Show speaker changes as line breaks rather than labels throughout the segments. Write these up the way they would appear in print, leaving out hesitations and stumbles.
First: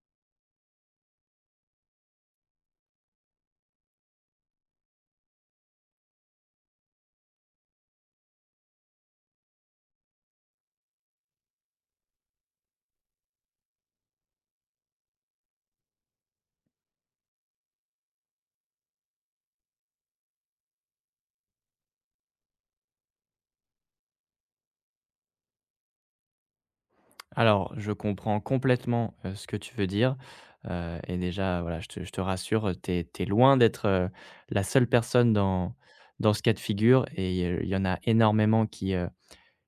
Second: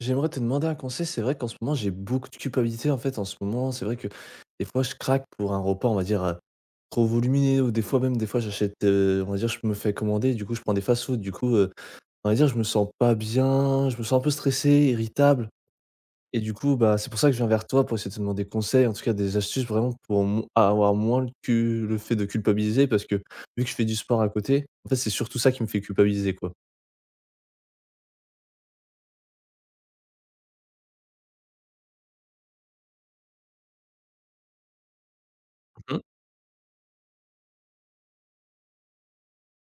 J'aimerais te demander un conseil. C'est vrai qu'en ce moment, j'ai beaucoup de culpabilité en fait. En ce moment, c'est vrai que des fois, je craque pour un repas, on va dire, trop volumineux. Ou des fois, même, des fois, j'achète, on va dire, je me fais commander. Du coup, je prends des fast-food. Du coup, on va dire, je me sens pas bien. Je me sens un peu stressé, irritable. Et du coup, bah, c'est pour ça que je viens vers toi pour essayer de te demander conseil, en tout cas des astuces vraiment pour avoir moins le fait de culpabiliser. Parce que vu que je fais du sport à côté, en fait, c'est surtout ça qui me fait culpabiliser, quoi.
Alors, je comprends complètement, ce que tu veux dire, et déjà, voilà, je te rassure, tu es loin d'être, la seule personne dans
Mhm,
dans ce cas de figure et il y en a énormément qui, heu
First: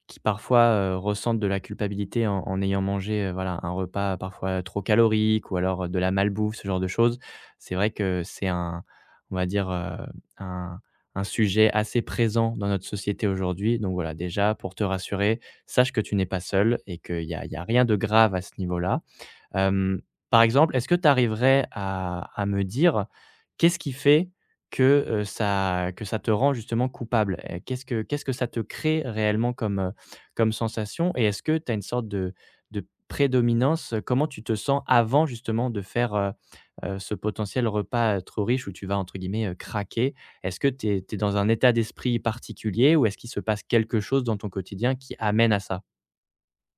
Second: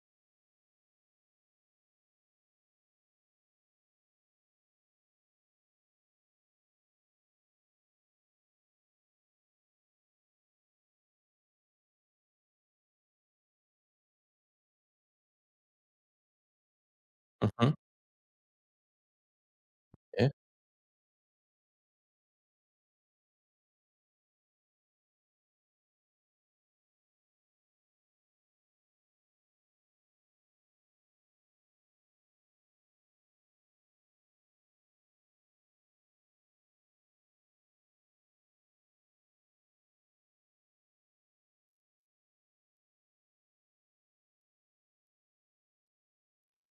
qui parfois, ressentent de la culpabilité en ayant mangé, voilà, un repas parfois trop calorique ou alors, de la malbouffe, ce genre de choses. C'est vrai que c'est, un on va dire, un un sujet assez présent dans notre société aujourd'hui. Donc voilà, déjà pour te rassurer, sache que tu n'es pas seul et qu'il y a
mhm.
rien de grave à ce niveau-là. Hem, Par exemple, est-ce que tu arriverais à me dire qu'est-ce qui fait que, ça que ça te rend justement coupable? Qu'est-ce que ça te crée réellement comme, comme sensation? Et est-ce que tu as une sorte de prédominance? Comment tu te sens avant justement de faire, ce potentiel repas, trop riche où tu vas entre guillemets, «craquer»? Est-ce que tu es dans un état d'esprit particulier ou est-ce qu'il se passe quelque chose dans ton quotidien qui amène à ça?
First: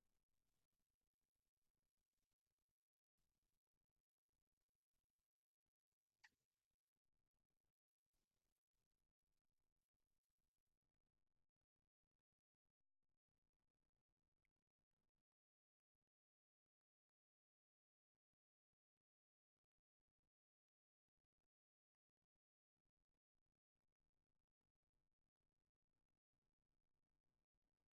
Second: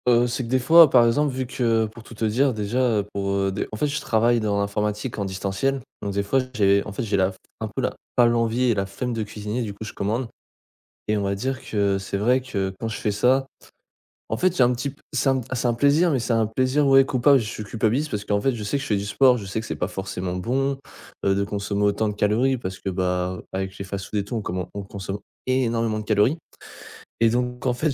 C'est que des fois, par exemple, vu que pour tout te dire déjà, pour, des en fait, je travaille dans l'informatique en distanciel, donc des fois, j'ai la un peu la pas l'envie et la flemme de cuisiner. Du coup, je commande, et on va dire que c'est vrai que quand je fais ça, en fait, j'ai un petit p c'est un plaisir, mais c'est un plaisir, ouais, coupable. Je suis culpabilise parce qu'en fait, je sais que je fais du sport, je sais que c'est pas forcément bon, de consommer autant de calories parce que, bah, avec les fast-food et tout, on consomme énormément de calories, et donc en fait,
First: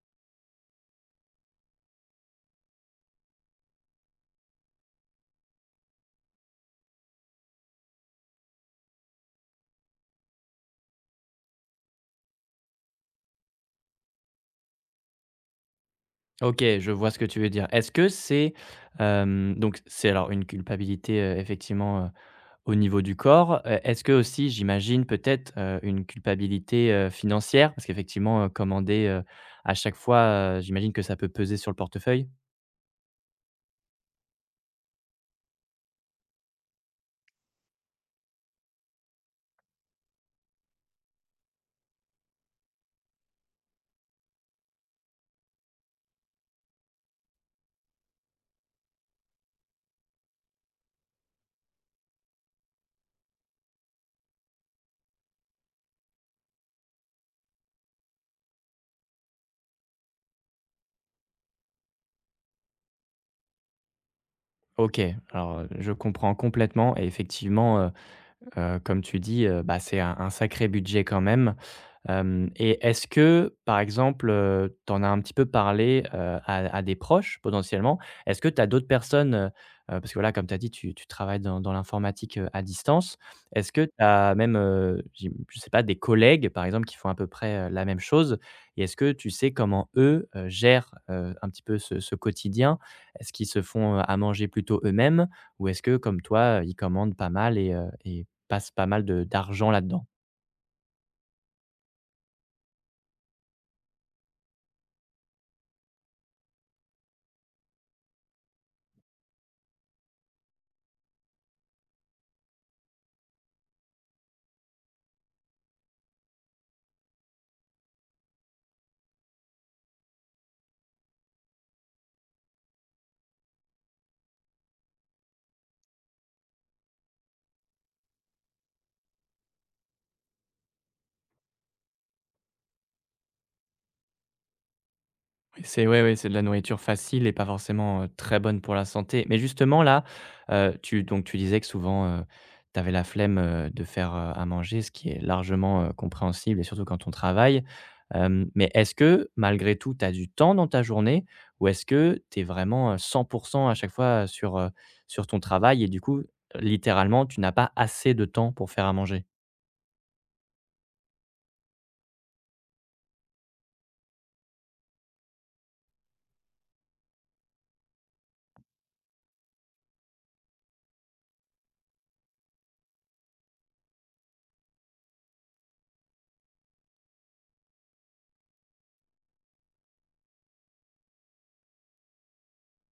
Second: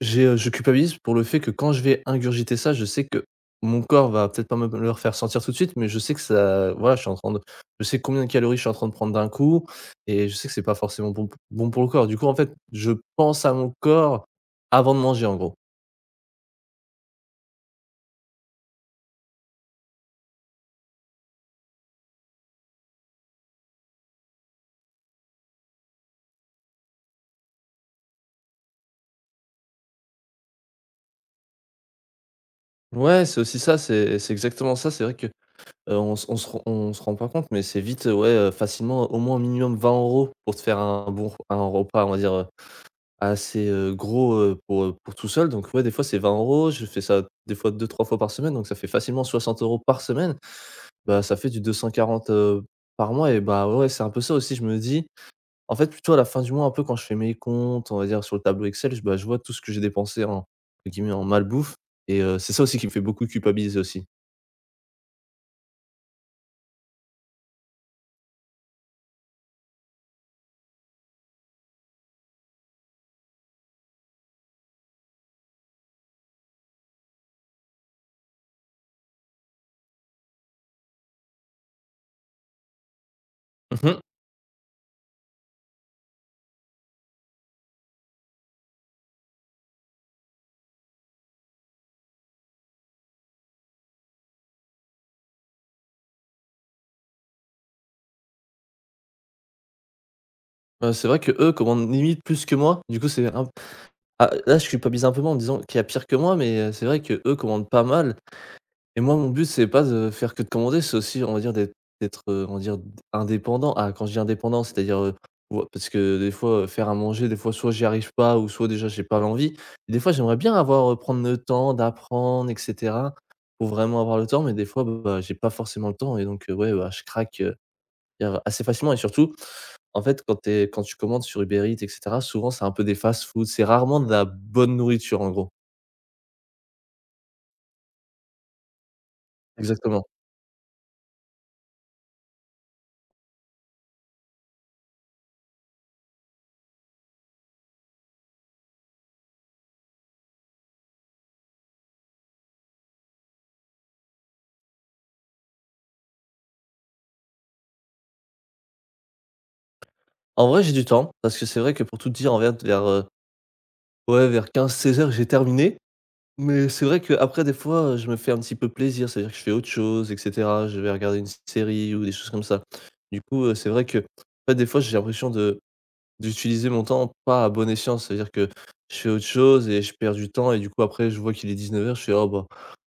je culpabilise pour le fait que quand je vais ingurgiter ça, je sais que mon corps va peut-être pas me le refaire sentir tout de suite, mais je sais que ça voilà, je suis en train de je sais combien de calories je suis en train de prendre d'un coup, et je sais que c'est pas forcément bon bon pour le corps. Du coup, en fait, je pense à mon corps avant de manger, en gros.
OK, je vois ce que tu veux dire. Est-ce que c'est, donc c'est alors une culpabilité, effectivement, au niveau du corps, est-ce que aussi j'imagine peut-être, une culpabilité, financière? Parce qu'effectivement, commander, à chaque fois, j'imagine que ça peut peser sur le portefeuille?
Ouais, c'est aussi ça, c'est exactement ça. C'est vrai que, on se rend pas compte, mais c'est vite, ouais, facilement au moins minimum 20 euros pour te faire un bon r un repas, on va dire, assez c'est, gros, pour tout seul. Donc ouais, des fois c'est 20 euros, je fais ça des fois deux trois fois par semaine, donc ça fait facilement 60 euros par semaine. Bah, ça fait du 240, par mois. Et bah, ouais, c'est un peu ça aussi, je me dis, en fait, plutôt à la fin du mois, un peu, quand je fais mes comptes, on va dire sur le tableau Excel, je vois tout ce que j'ai dépensé en entre guillemets «en malbouffe», et c'est ça aussi qui me fait beaucoup culpabiliser aussi.
OK, alors, je comprends complètement et effectivement, comme tu dis, bah, c'est un sacré budget quand même. Hem Et est-ce que, par exemple, tu en as un petit peu parlé, à des proches potentiellement? Est-ce que tu as d'autres personnes, parce que voilà, comme tu as dit, tu travailles dans l'informatique, à distance. Est-ce que
Mmh
tu
mh.
as même, j'im je sais pas, des collègues, par exemple, qui font à peu près, la même chose? Et est-ce que tu sais comment eux, gèrent, un petit peu ce quotidien? Est-ce qu'ils se font, à manger plutôt eux-mêmes? Ou est-ce que, comme toi, ils commandent pas mal et passe pas mal de d'argent là-dedans.
C'est vrai que eux commandent limite plus que moi. Du coup, c'est un Ah, là, je culpabilise un peu moins en me disant qu'il y a pire que moi, mais c'est vrai que eux commandent pas mal, et moi, mon but, c'est pas de faire que de commander, c'est aussi, on va dire, d'être d'être, on va dire, d indépendant. Ah, quand je dis indépendant, c'est-à-dire, ou parce que des fois, faire à manger, des fois, soit j'y arrive pas, ou soit déjà j'ai pas l'envie. Et des fois, j'aimerais bien prendre le temps d'apprendre, et cetera, pour vraiment avoir le temps, mais des fois, bah, j'ai pas forcément le temps, et donc ouais, bah, je craque, dire assez facilement. Et surtout en fait, quand tu commandes sur Uber Eats, et cetera, souvent, c'est un peu des fast-food, c'est rarement de la bonne nourriture, en gros.
Oui, c'est, ouais, c'est de la nourriture facile et pas forcément, très bonne pour la santé. Mais justement là,
Exactement.
tu donc tu disais que souvent, tu avais la flemme, de faire, à manger, ce qui est largement, compréhensible et surtout quand on travaille. Mais est-ce que malgré tout, tu as du temps dans ta journée ou est-ce que tu es vraiment, 100 à chaque fois, sur ton travail et du coup, littéralement, tu n'as pas assez de temps pour faire à manger?
En vrai, j'ai du temps parce que c'est vrai que pour tout te dire, ouais, vers 15 heures, j'ai terminé, mais c'est vrai qu'après des fois, je me fais un petit peu plaisir, c'est-à-dire que je fais autre chose, et cetera. Je vais regarder une série ou des choses comme ça. Du coup, c'est vrai que, ouais, des fois, j'ai l'impression de d'utiliser mon temps pas à bon escient, c'est-à-dire que je fais autre chose et je perds du temps, et du coup, après, je vois qu'il est 19 heures, je fais: «Oh, bah.»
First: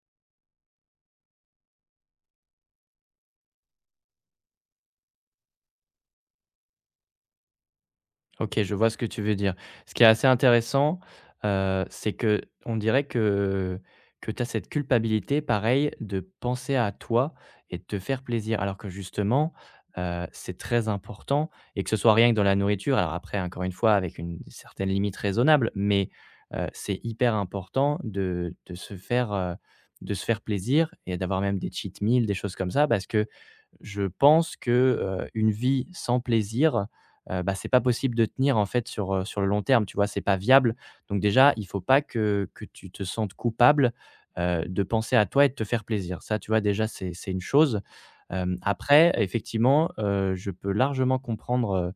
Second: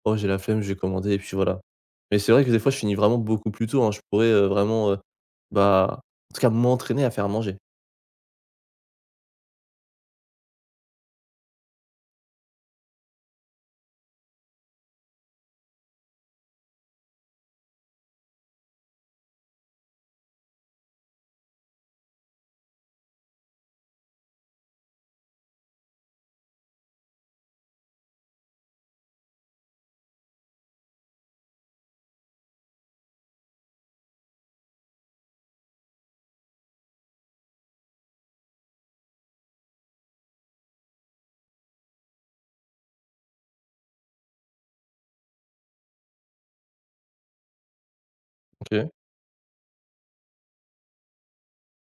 Oh, j'ai la flemme, je vais commander et puis voilà. Mais c'est vrai que des fois, je finis vraiment beaucoup plus tôt, hein. Je pourrais, vraiment, bah, en tout cas, m'entraîner à faire manger.
OK, je vois ce que tu veux dire. Ce qui est assez intéressant, c'est que on dirait que tu as cette culpabilité, pareil, de penser à toi et de te faire plaisir. Alors que justement, c'est très important et que ce soit rien que dans la nourriture, alors après encore une fois avec une certaine limite raisonnable, mais c'est hyper important de se faire plaisir et d'avoir même des cheat meals, des choses comme ça. Parce que je pense que, une vie sans plaisir, bah, c'est pas possible de tenir en fait sur le long terme, tu vois? C'est pas viable. Donc déjà, il faut pas que tu te sentes coupable, de penser à toi et de te faire plaisir. Ça, tu vois, déjà, c'est une chose.
OK.
Après, effectivement, je peux largement comprendre,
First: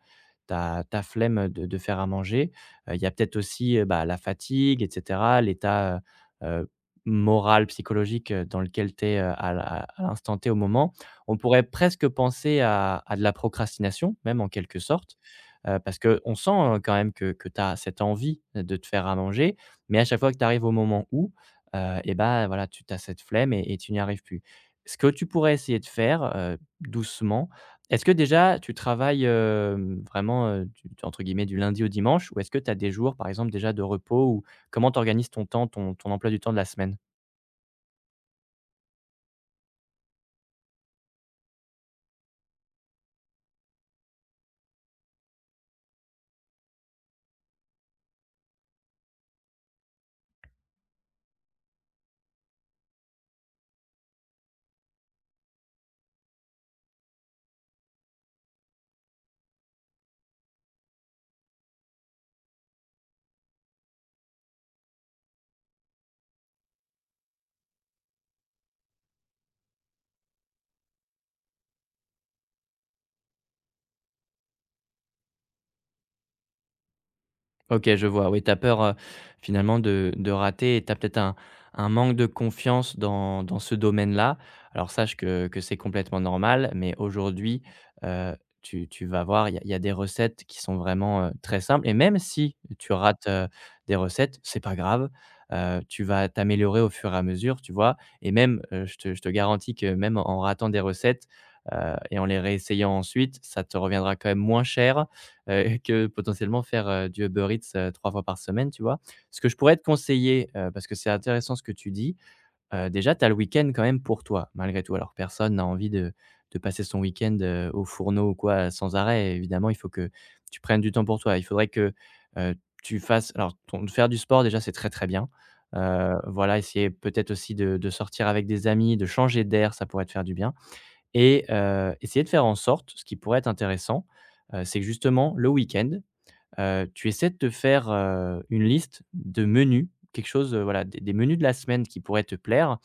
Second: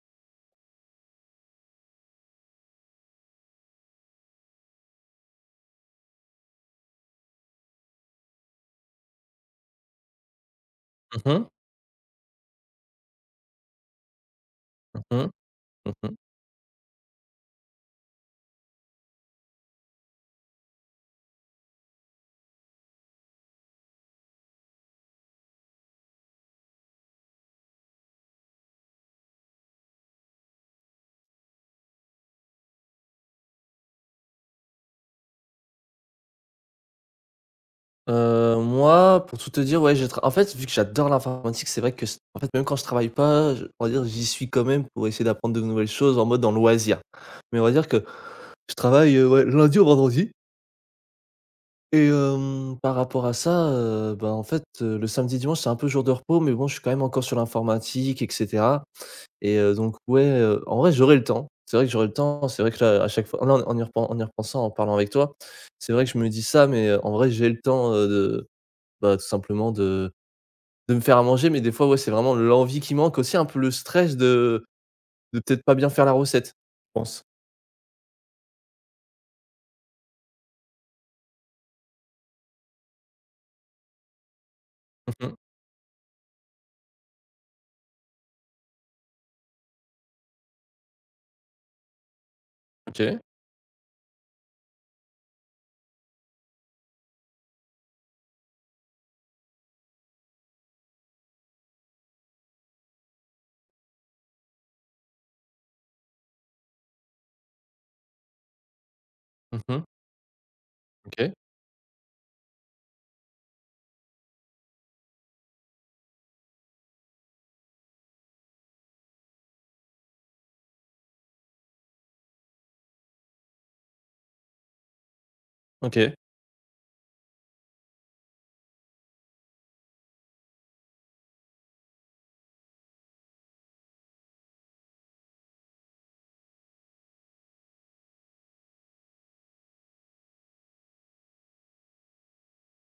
ta flemme de faire à manger. Il y a peut-être aussi, bah, la fatigue et cetera, l'état, heu moral, psychologique, dans lequel tu es, à l'instant T, au moment.
Mmh
On
mh.
pourrait presque penser à de la procrastination, même en quelque sorte.
Mmh mh.
Parce
Mmh.
qu'on sent, quand même que tu as cette envie de te faire à manger, mais à chaque fois que tu arrives au moment où, et ben voilà, tu as cette flemme et tu n'y arrives plus. Ce que tu pourrais essayer de faire, doucement, est-ce que déjà tu travailles, vraiment, du entre guillemets «du lundi au dimanche» ou est-ce que tu as des jours, par exemple, déjà de repos ou comment tu organises ton temps, ton emploi du temps de la semaine?
Moi, pour tout te dire, ouais, j'ai tra en fait, vu que j'adore l'informatique, c'est vrai que c en fait, même quand je travaille pas, je on va dire, j'y suis quand même pour essayer d'apprendre de nouvelles choses en mode en loisir. Mais on va dire que je travaille, ouais, lundi au vendredi, et par rapport à ça, bah, en fait, le samedi, dimanche, c'est un peu jour de repos, mais bon, je suis quand même encore sur l'informatique, et cetera. Et donc ouais, en vrai j'aurai le temps. C'est vrai que j'aurai le temps, c'est vrai que là, à chaque fois là, en y repensant, en parlant avec toi, c'est vrai que je me dis ça, mais en vrai j'ai le temps, de, bah, tout simplement de me faire à manger, mais des fois, ouais, c'est vraiment l'envie qui manque aussi, un peu le stress de peut-être pas bien faire la recette, je pense.
OK, je vois. Oui, tu as peur, finalement de rater et tu as peut-être un manque de confiance dans ce domaine-là. Alors sache
Mmh.
que c'est complètement normal, mais aujourd'hui, heu, tu vas voir, il y a des recettes qui sont vraiment, très simples et même si tu
OK.
rates, des recettes, c'est pas grave, tu vas t'améliorer au fur et à mesure, tu vois? Et même, je te garantis que même en ratant des recettes, et en les réessayant ensuite, ça te reviendra quand même moins cher que potentiellement faire, du Uber Eats, 3 fois par semaine, tu vois? Ce que je pourrais te
Mmh.
conseiller, parce que c'est
OK.
intéressant ce que tu dis, déjà tu as le week-end quand même pour toi, malgré tout. Alors personne n'a envie de passer son week-end, au fourneau ou quoi, sans arrêt. Évidemment, il faut que tu prennes du temps pour toi. Il faudrait que, heu, tu fasses alors ton faire du sport déjà, c'est très, très bien.
OK.
Voilà, essayer peut-être aussi de sortir avec des amis, de changer d'air, ça pourrait te faire du bien. Et essayer de faire en sorte ce qui pourrait être intéressant, c'est que justement le week-end, tu essaies de te faire, une liste de menus, quelque chose, voilà, des menus de la semaine qui pourraient te plaire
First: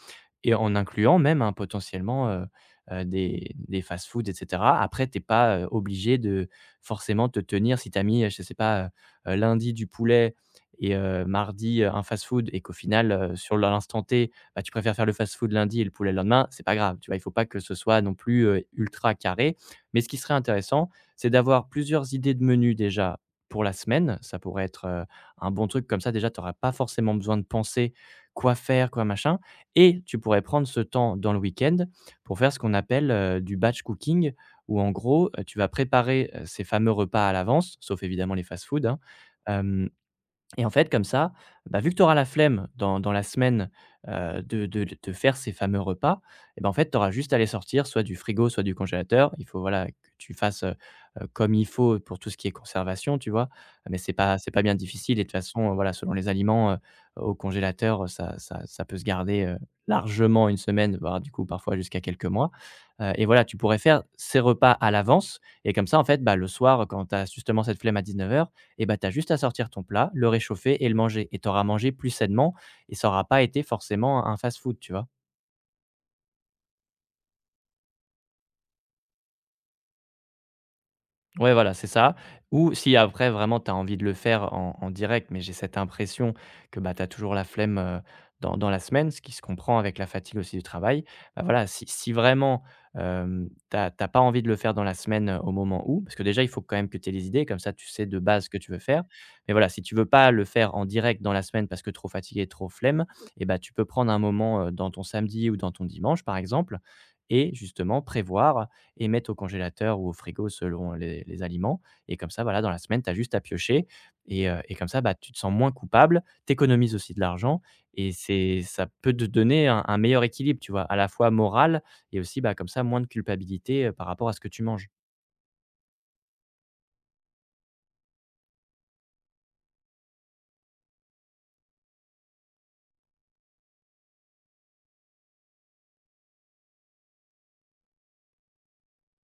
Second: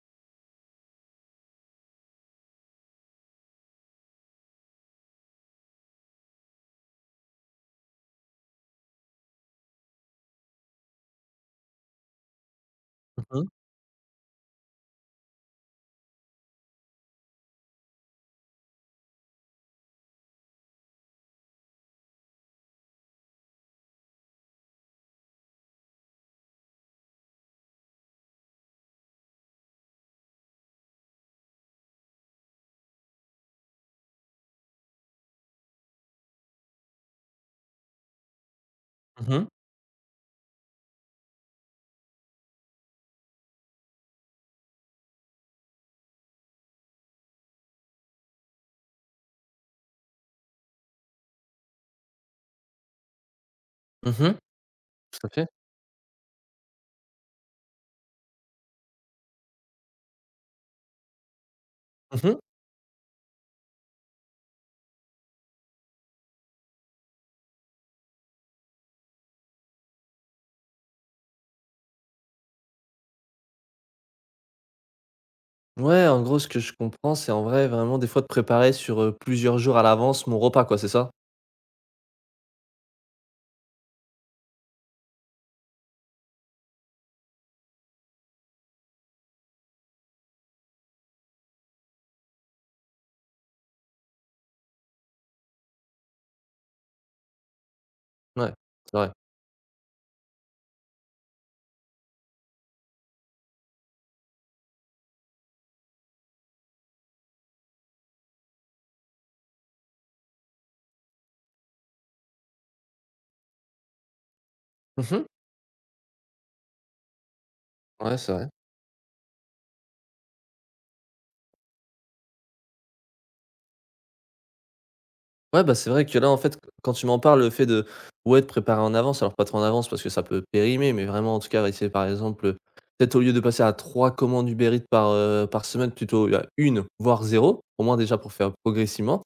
et en incluant même, hein, potentiellement, des fast-foods et cetera. Après, tu es pas, obligé de forcément te tenir si tu as mis, je ne sais pas, lundi du poulet et mardi, un fast-food et qu'au final,
Mmh mh.
sur l'instant T, bah, tu préfères faire le fast-food lundi et le poulet le lendemain, c'est pas grave, tu vois? Il ne faut pas que ce soit non plus, ultra carré. Mais ce qui serait intéressant, c'est d'avoir plusieurs idées de menus déjà pour la semaine. Ça pourrait être, un bon truc comme ça déjà tu n'auras pas forcément besoin de penser quoi faire, quoi machin et tu pourrais prendre ce temps dans le week-end pour faire ce qu'on appelle, du batch cooking où en gros, tu vas préparer, ces fameux repas à l'avance, sauf évidemment les fast-food, hein,
Mmh.
hem et en fait, comme ça, bah, vu que tu auras la flemme dans la semaine, de faire ces fameux repas et ben, en fait, tu auras juste à les sortir soit du frigo, soit du congélateur. Il faut, voilà, que tu fasses, comme il faut pour tout ce qui est conservation, tu vois? Mais c'est pas
Mmh.
c'est pas bien difficile et
Tout
de
à
toute
fait.
façon, voilà, selon les aliments, au congélateur, ça peut se garder, largement une semaine, voire du coup, parfois jusqu'à quelques
Mmh.
mois, et voilà, tu pourrais faire ces repas à l'avance et comme ça, en fait, bah, le soir, quand tu as justement cette flemme à 19 heures et ben tu as juste à sortir ton plat, le réchauffer et le manger et tu auras mangé plus sainement et ça aura pas été forcément un fast-food, tu vois?
Ouais, en gros, ce que je comprends, c'est en vrai vraiment des fois de préparer sur, plusieurs jours à l'avance mon repas, quoi, c'est ça?
Ouais, voilà, c'est ça. Ou si après vraiment tu as envie de le faire en direct, mais j'ai cette impression que, bah, tu as toujours la flemme, dans la semaine, ce qui se comprend avec la fatigue aussi du travail. Bah, voilà, si vraiment, tu as pas envie de le faire dans la semaine, au moment où, parce que déjà il faut quand même que tu aies les idées, comme ça tu sais de base ce
Ouais,
que tu veux
c'est
faire.
vrai.
Mais voilà, si tu veux pas le faire en direct dans la semaine parce que trop fatigué, trop flemme et bah, tu peux prendre un moment, dans ton samedi ou dans ton dimanche par exemple et justement prévoir et mettre au congélateur ou au frigo selon les aliments et comme ça, voilà, dans la semaine, tu as juste à piocher et comme ça, bah,
Mmh.
tu te sens moins coupable, tu économises aussi de l'argent et
Ouais, c'est vrai.
c'est ça peut te donner un meilleur équilibre, tu vois? À la fois moral et aussi, bah, comme ça, moins de culpabilité, par rapport à ce que tu manges.
Ouais, bah, c'est vrai que là, en fait, quand tu m'en parles, le fait de, ouais, de préparer en avance, alors pas trop en avance parce que ça peut périmer, mais vraiment, en tout cas, essayer par exemple, peut-être au lieu de passer à trois commandes Uber Eats par semaine, plutôt à une, voire zéro, au moins déjà pour faire progressivement.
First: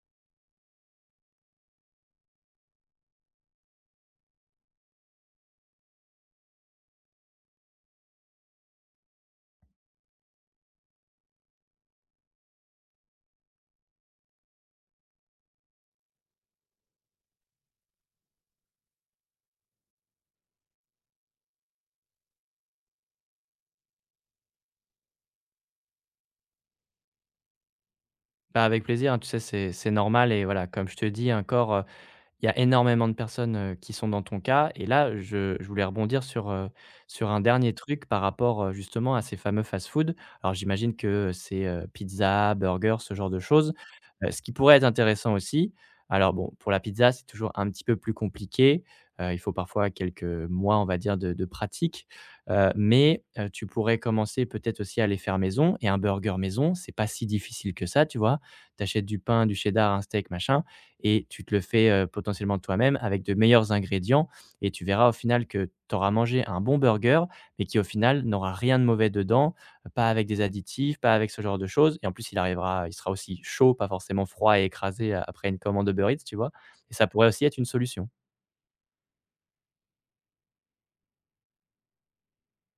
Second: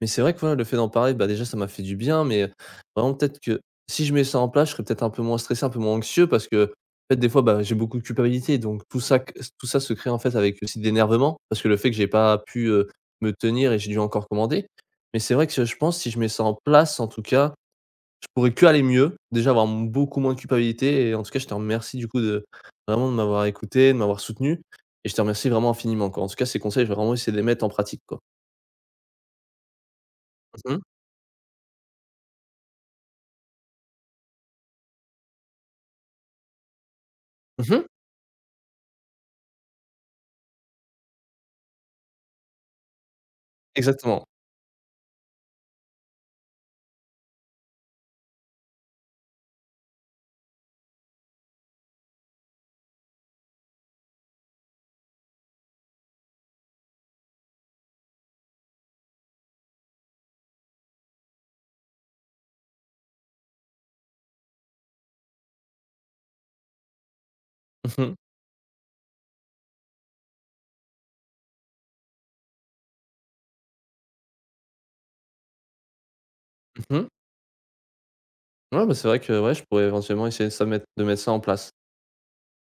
Mais c'est vrai que voilà, le fait d'en parler, bah, déjà, ça m'a fait du bien, mais vraiment, peut-être que si je mets ça en place, je serais peut-être un peu moins stressé, un peu moins anxieux parce que, en fait, des fois, bah, j'ai beaucoup de culpabilité, donc tout ça se crée en fait avec aussi d'énervement parce que le fait que j'ai pas pu me tenir et j'ai dû encore commander. Mais c'est vrai que je pense si je mets ça en place, en tout cas, je pourrais qu'aller mieux. Déjà avoir m beaucoup moins de culpabilité, et en tout cas, je te remercie du coup de vraiment de m'avoir écouté, de m'avoir soutenu, et je te remercie vraiment infiniment, quoi. En tout cas, ces conseils, je vais vraiment essayer de les mettre en pratique, quoi.
Bah, avec plaisir, hein, tu sais, c'est normal et voilà,
Mmh
comme
mh.
je te dis, un corps. Il y a énormément de personnes, qui sont dans ton cas et là, je voulais rebondir sur un dernier
Mmh.
truc par rapport, justement à ces fameux fast-food. Alors j'imagine que c'est, pizza, burger, ce genre de choses.
Exactement.
Ce qui pourrait être intéressant aussi, alors bon, pour la pizza, c'est toujours un petit peu plus compliqué, il faut parfois quelques mois, on va dire, de pratique, mais tu pourrais commencer peut-être aussi à les faire maison et un burger maison, c'est pas si difficile que ça, tu vois? Tu achètes du pain, du cheddar, un steak, machin, et tu te le fais, potentiellement toi-même avec de meilleurs ingrédients et tu verras au final que tu auras mangé un bon burger, mais qui au
Mmh mh.
final n'aura rien de mauvais dedans, pas avec des additifs, pas avec ce genre de choses et en plus il sera aussi chaud, pas forcément froid et écrasé après une commande de Uber Eats, tu vois? Et ça
Mmh.
pourrait aussi être une solution.
Ouais, bah, c'est vrai que, ouais, je pourrais éventuellement essayer de mettre ça en place.